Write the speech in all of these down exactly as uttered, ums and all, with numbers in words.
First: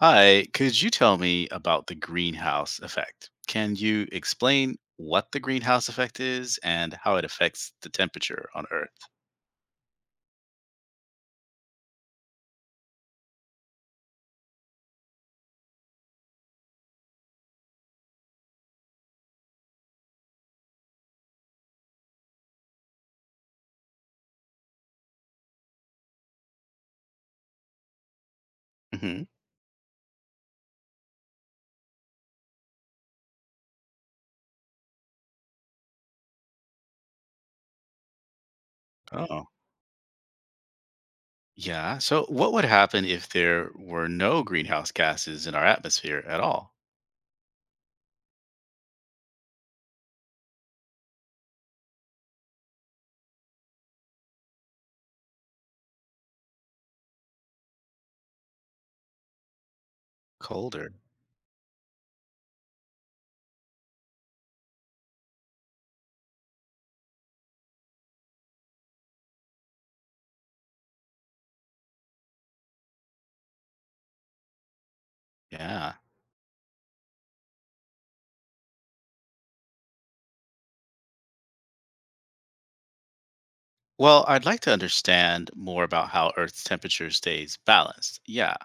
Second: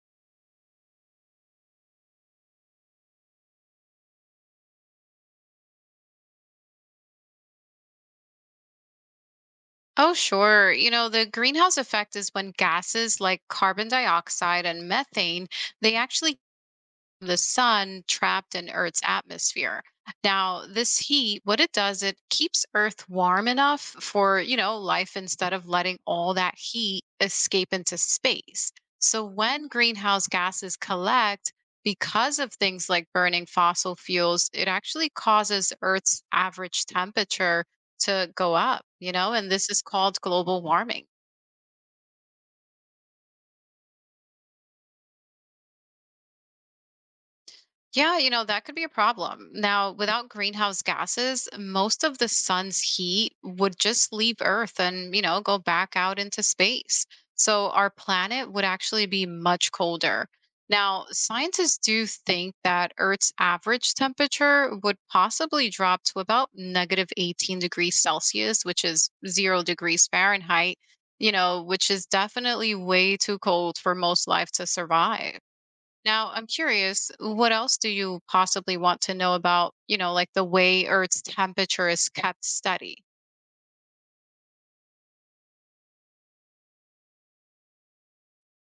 Hi, could you tell me about the greenhouse effect? Can you explain what the greenhouse effect is and how it affects the temperature on Earth? Oh, sure. You know, the greenhouse effect is when gases like carbon dioxide and methane, they actually the sun trapped in Earth's atmosphere. Now, this heat, what it does, it keeps Earth warm enough for, you know, life instead of letting all that heat escape into space. hmm So when greenhouse gases collect, because of things like burning fossil fuels, it actually causes Earth's average temperature to go up, you know, Oh, and this is called global warming. yeah. So, what would happen if there were no greenhouse gases in our atmosphere at all? Yeah, you know, that could be a problem. Now, without greenhouse gases, most of the sun's heat would just leave Earth and, you know, go back out into space. So our planet would actually be much colder. Colder. Now, scientists do think that Earth's average temperature would possibly drop to about negative eighteen degrees Celsius, which is zero degrees Fahrenheit, you know, which is definitely way too cold for most life to survive. Yeah. Now, I'm curious, what else do you possibly want to know about, you know, like the way Earth's temperature is kept steady? Well, I'd like to understand more about how Earth's temperature stays balanced. Yeah.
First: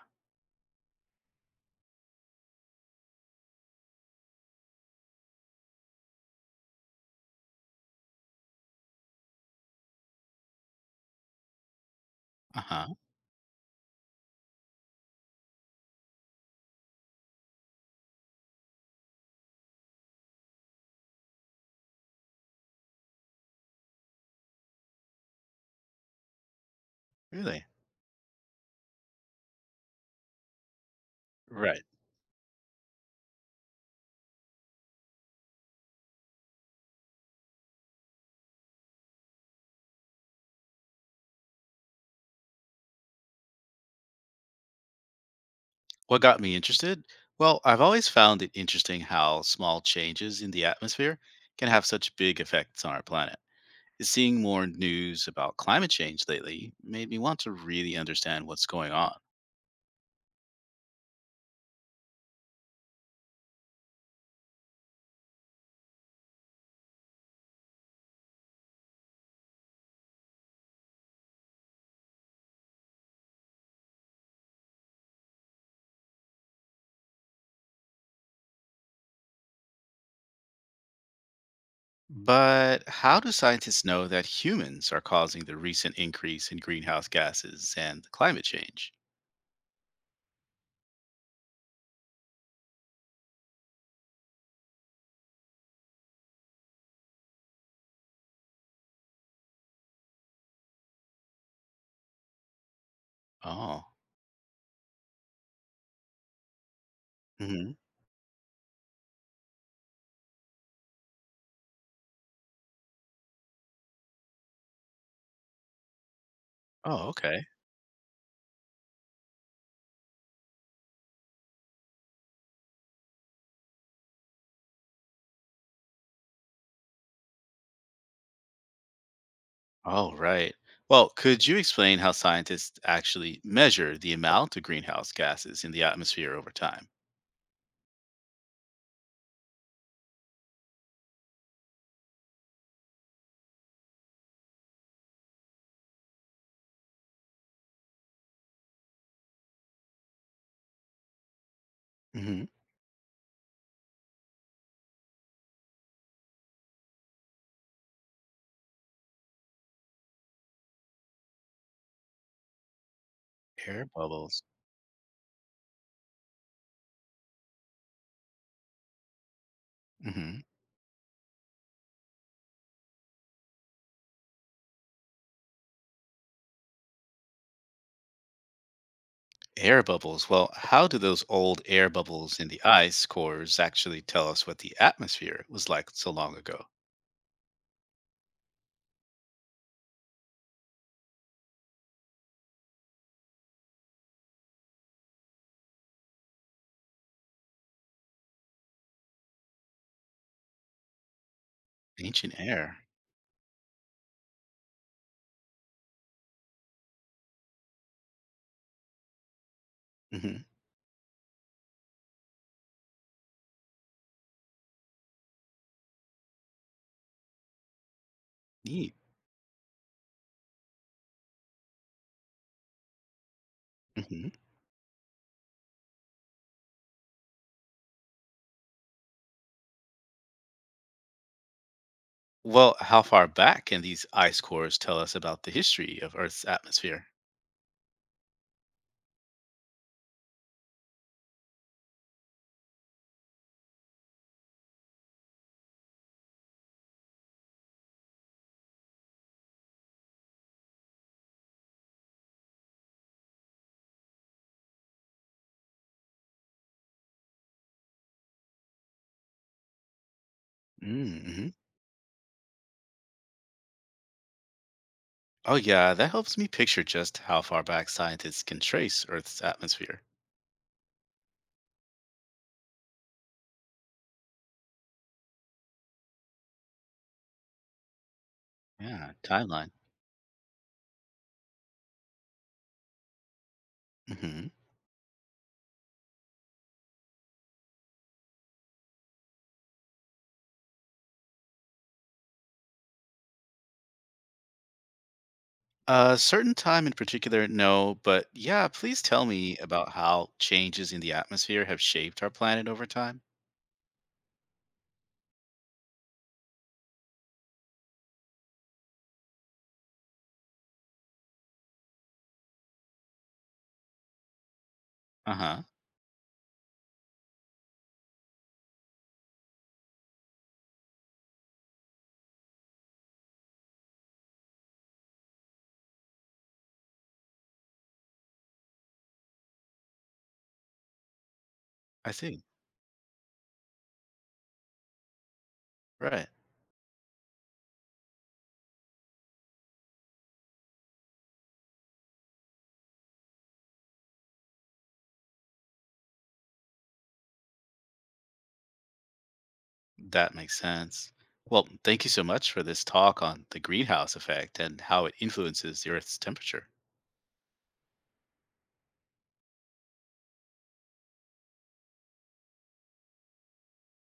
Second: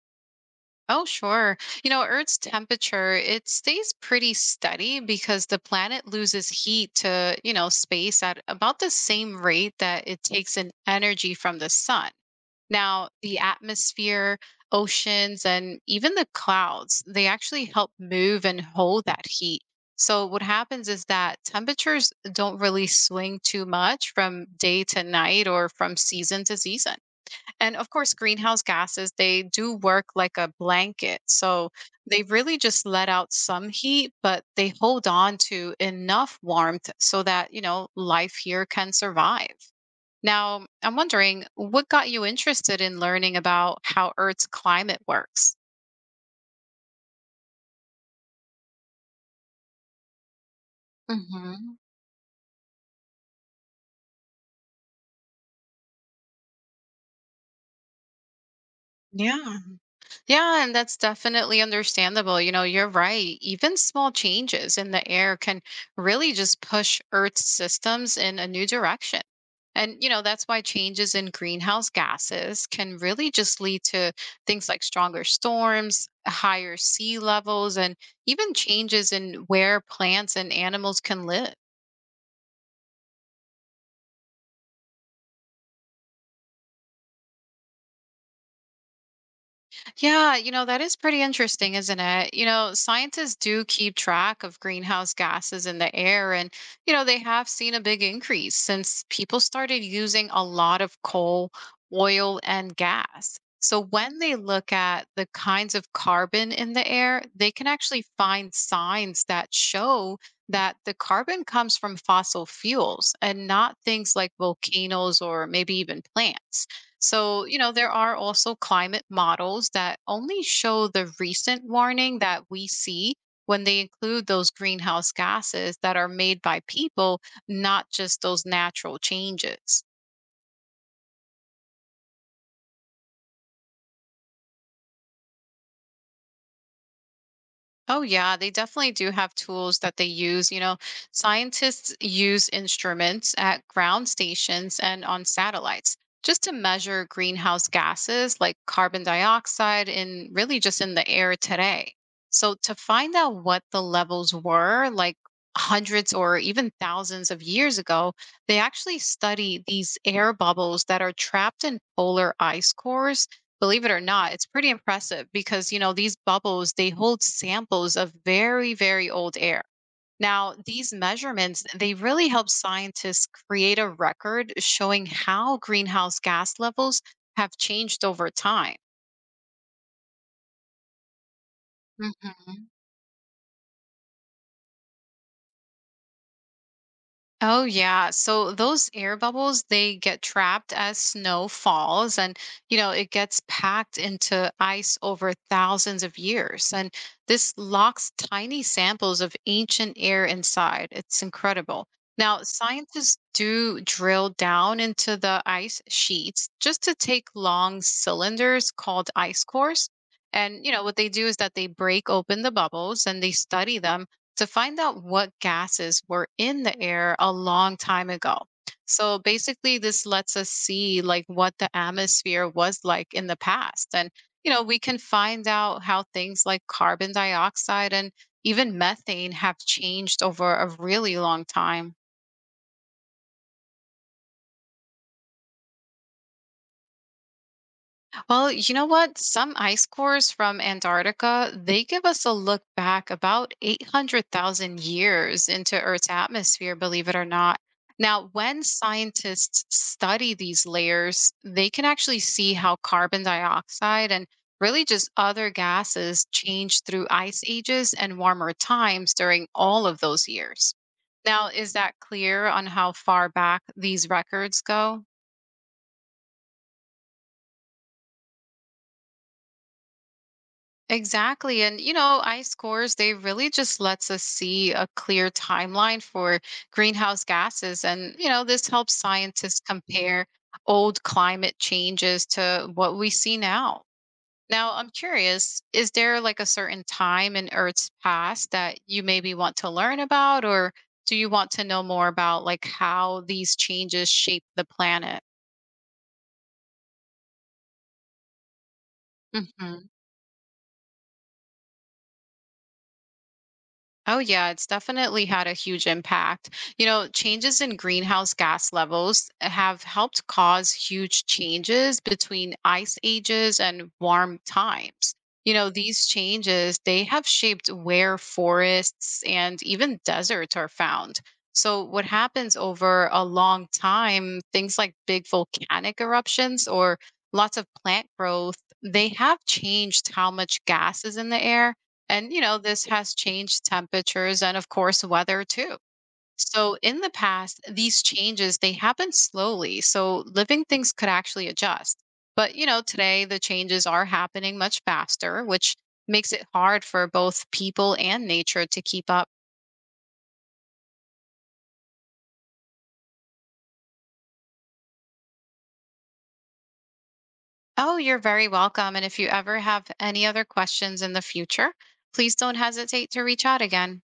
Oh, sure. You know, Earth's temperature, it stays pretty steady because the planet loses heat to, you know, space at about the same rate that it takes in energy from the sun. Uh huh. Now, the atmosphere, oceans, and even the clouds, they actually help move and hold that heat. So, what happens is that temperatures don't really swing too much from day to night or from season to season. Really? And of course, greenhouse gases, they do work like a blanket. So, Right. they really just let out some heat, but they hold on to enough warmth so that, you know, life here can survive. Now, I'm wondering what got you interested in learning about how Earth's climate works? What got me interested? Well, I've always found it interesting how small changes in the atmosphere can Hmm. have such big effects on our planet. Seeing more news about climate change lately made me want to really understand what's going on. Yeah. Yeah, and that's definitely understandable. You know, you're right. Even small changes in the air can really just push Earth's systems in a new direction. And, you know, that's why changes in greenhouse gases can really just lead to things like stronger storms, higher sea levels, and even changes in where plants and animals can live. But how do scientists know that humans are causing the recent increase in greenhouse gases and climate change? Yeah, you know, that is pretty interesting, isn't it? You know, scientists do keep track of greenhouse gases in the air, and, you know, they have seen a big increase since people started using a lot of coal, oil, and gas. So Oh. when they look at the kinds of carbon in the air, they can hmm actually find signs that show that the carbon comes from fossil fuels and not things like volcanoes or maybe even plants. Oh, So, okay. you know, there are also climate models that only show the recent warning that we see when they include those greenhouse gases that are made by people, not just those natural changes. Oh, right. Well, could you explain how scientists actually measure the amount of greenhouse gases in the atmosphere over time? Oh, yeah, they definitely do have tools that they use. You know, scientists use instruments at ground stations and on satellites just to measure greenhouse gases like carbon dioxide in really just in the air today. So, to find out what the levels were like hundreds or even thousands of years ago, they actually study these air bubbles that are trapped in polar ice cores, believe Air it or not. bubbles. It's pretty impressive because, you know, these bubbles, they hold samples of very, very old air. hmm Now, these measurements, they really help scientists create a record showing how greenhouse gas levels have changed over time. Air bubbles. Well, how do those old air bubbles in the Mhm. ice cores actually tell us what the atmosphere was like so long ago? Oh, yeah. So those air bubbles, they get trapped as snow falls and, you know, it gets packed into ice over thousands of years. And this locks tiny samples of ancient air inside. It's incredible. Ancient Now, air. scientists do drill down into the ice sheets just to take long cylinders called ice cores. hmm And, you know, what they do is that they break open the bubbles and they study them to find out what gases were in the air a long time ago. Neat. So basically, this lets us see like what the atmosphere was like in the past. And, hmm you know, we can find out how things like carbon dioxide and even methane have changed over a really long time. Well, how far back can these ice cores tell us about the history of Earth's atmosphere? Well, you know what? Some ice cores from Antarctica, they give us a look back about eight hundred thousand years into Earth's atmosphere, believe it or not. Now, when scientists study these layers, they can actually see how carbon dioxide and really just other gases change through ice ages and warmer times during all of those years. Now, Mm-hmm. is that clear on how far back these records go? Oh, yeah, that helps me picture just how far back scientists can trace Earth's atmosphere. Exactly. And, you know, ice cores, they really just lets us see a clear timeline for greenhouse gases. And, you know, this helps Yeah, scientists timeline. compare old climate changes to what we see now. hmm Now, I'm curious, is there like a certain time in Earth's past that you maybe want to learn about, or do you want to know more about like how these changes shape the planet? A certain time in particular, no, but yeah, please tell me Mm-hmm. about how changes in the atmosphere have shaped our planet over time. Oh, yeah, it's definitely had a huge impact. You know, changes in greenhouse gas levels have helped cause huge changes between ice ages and warm times. Uh You huh. know, these changes, they have shaped where forests and even deserts are found. So, what happens over a long time, things like big volcanic eruptions or lots of plant growth, they have changed how much gas is in the air I and, you see. know, this has changed temperatures and of course weather too. Right. So in the past, these changes they happen slowly, so living things could actually adjust. But, you know, today the changes are happening much faster, which makes it hard for both people and nature to keep up. That makes sense. Well, thank you so much for this talk on the greenhouse effect and how it influences the Earth's temperature. Oh, you're very welcome. And if you ever have any other questions in the future, please don't hesitate to reach out again.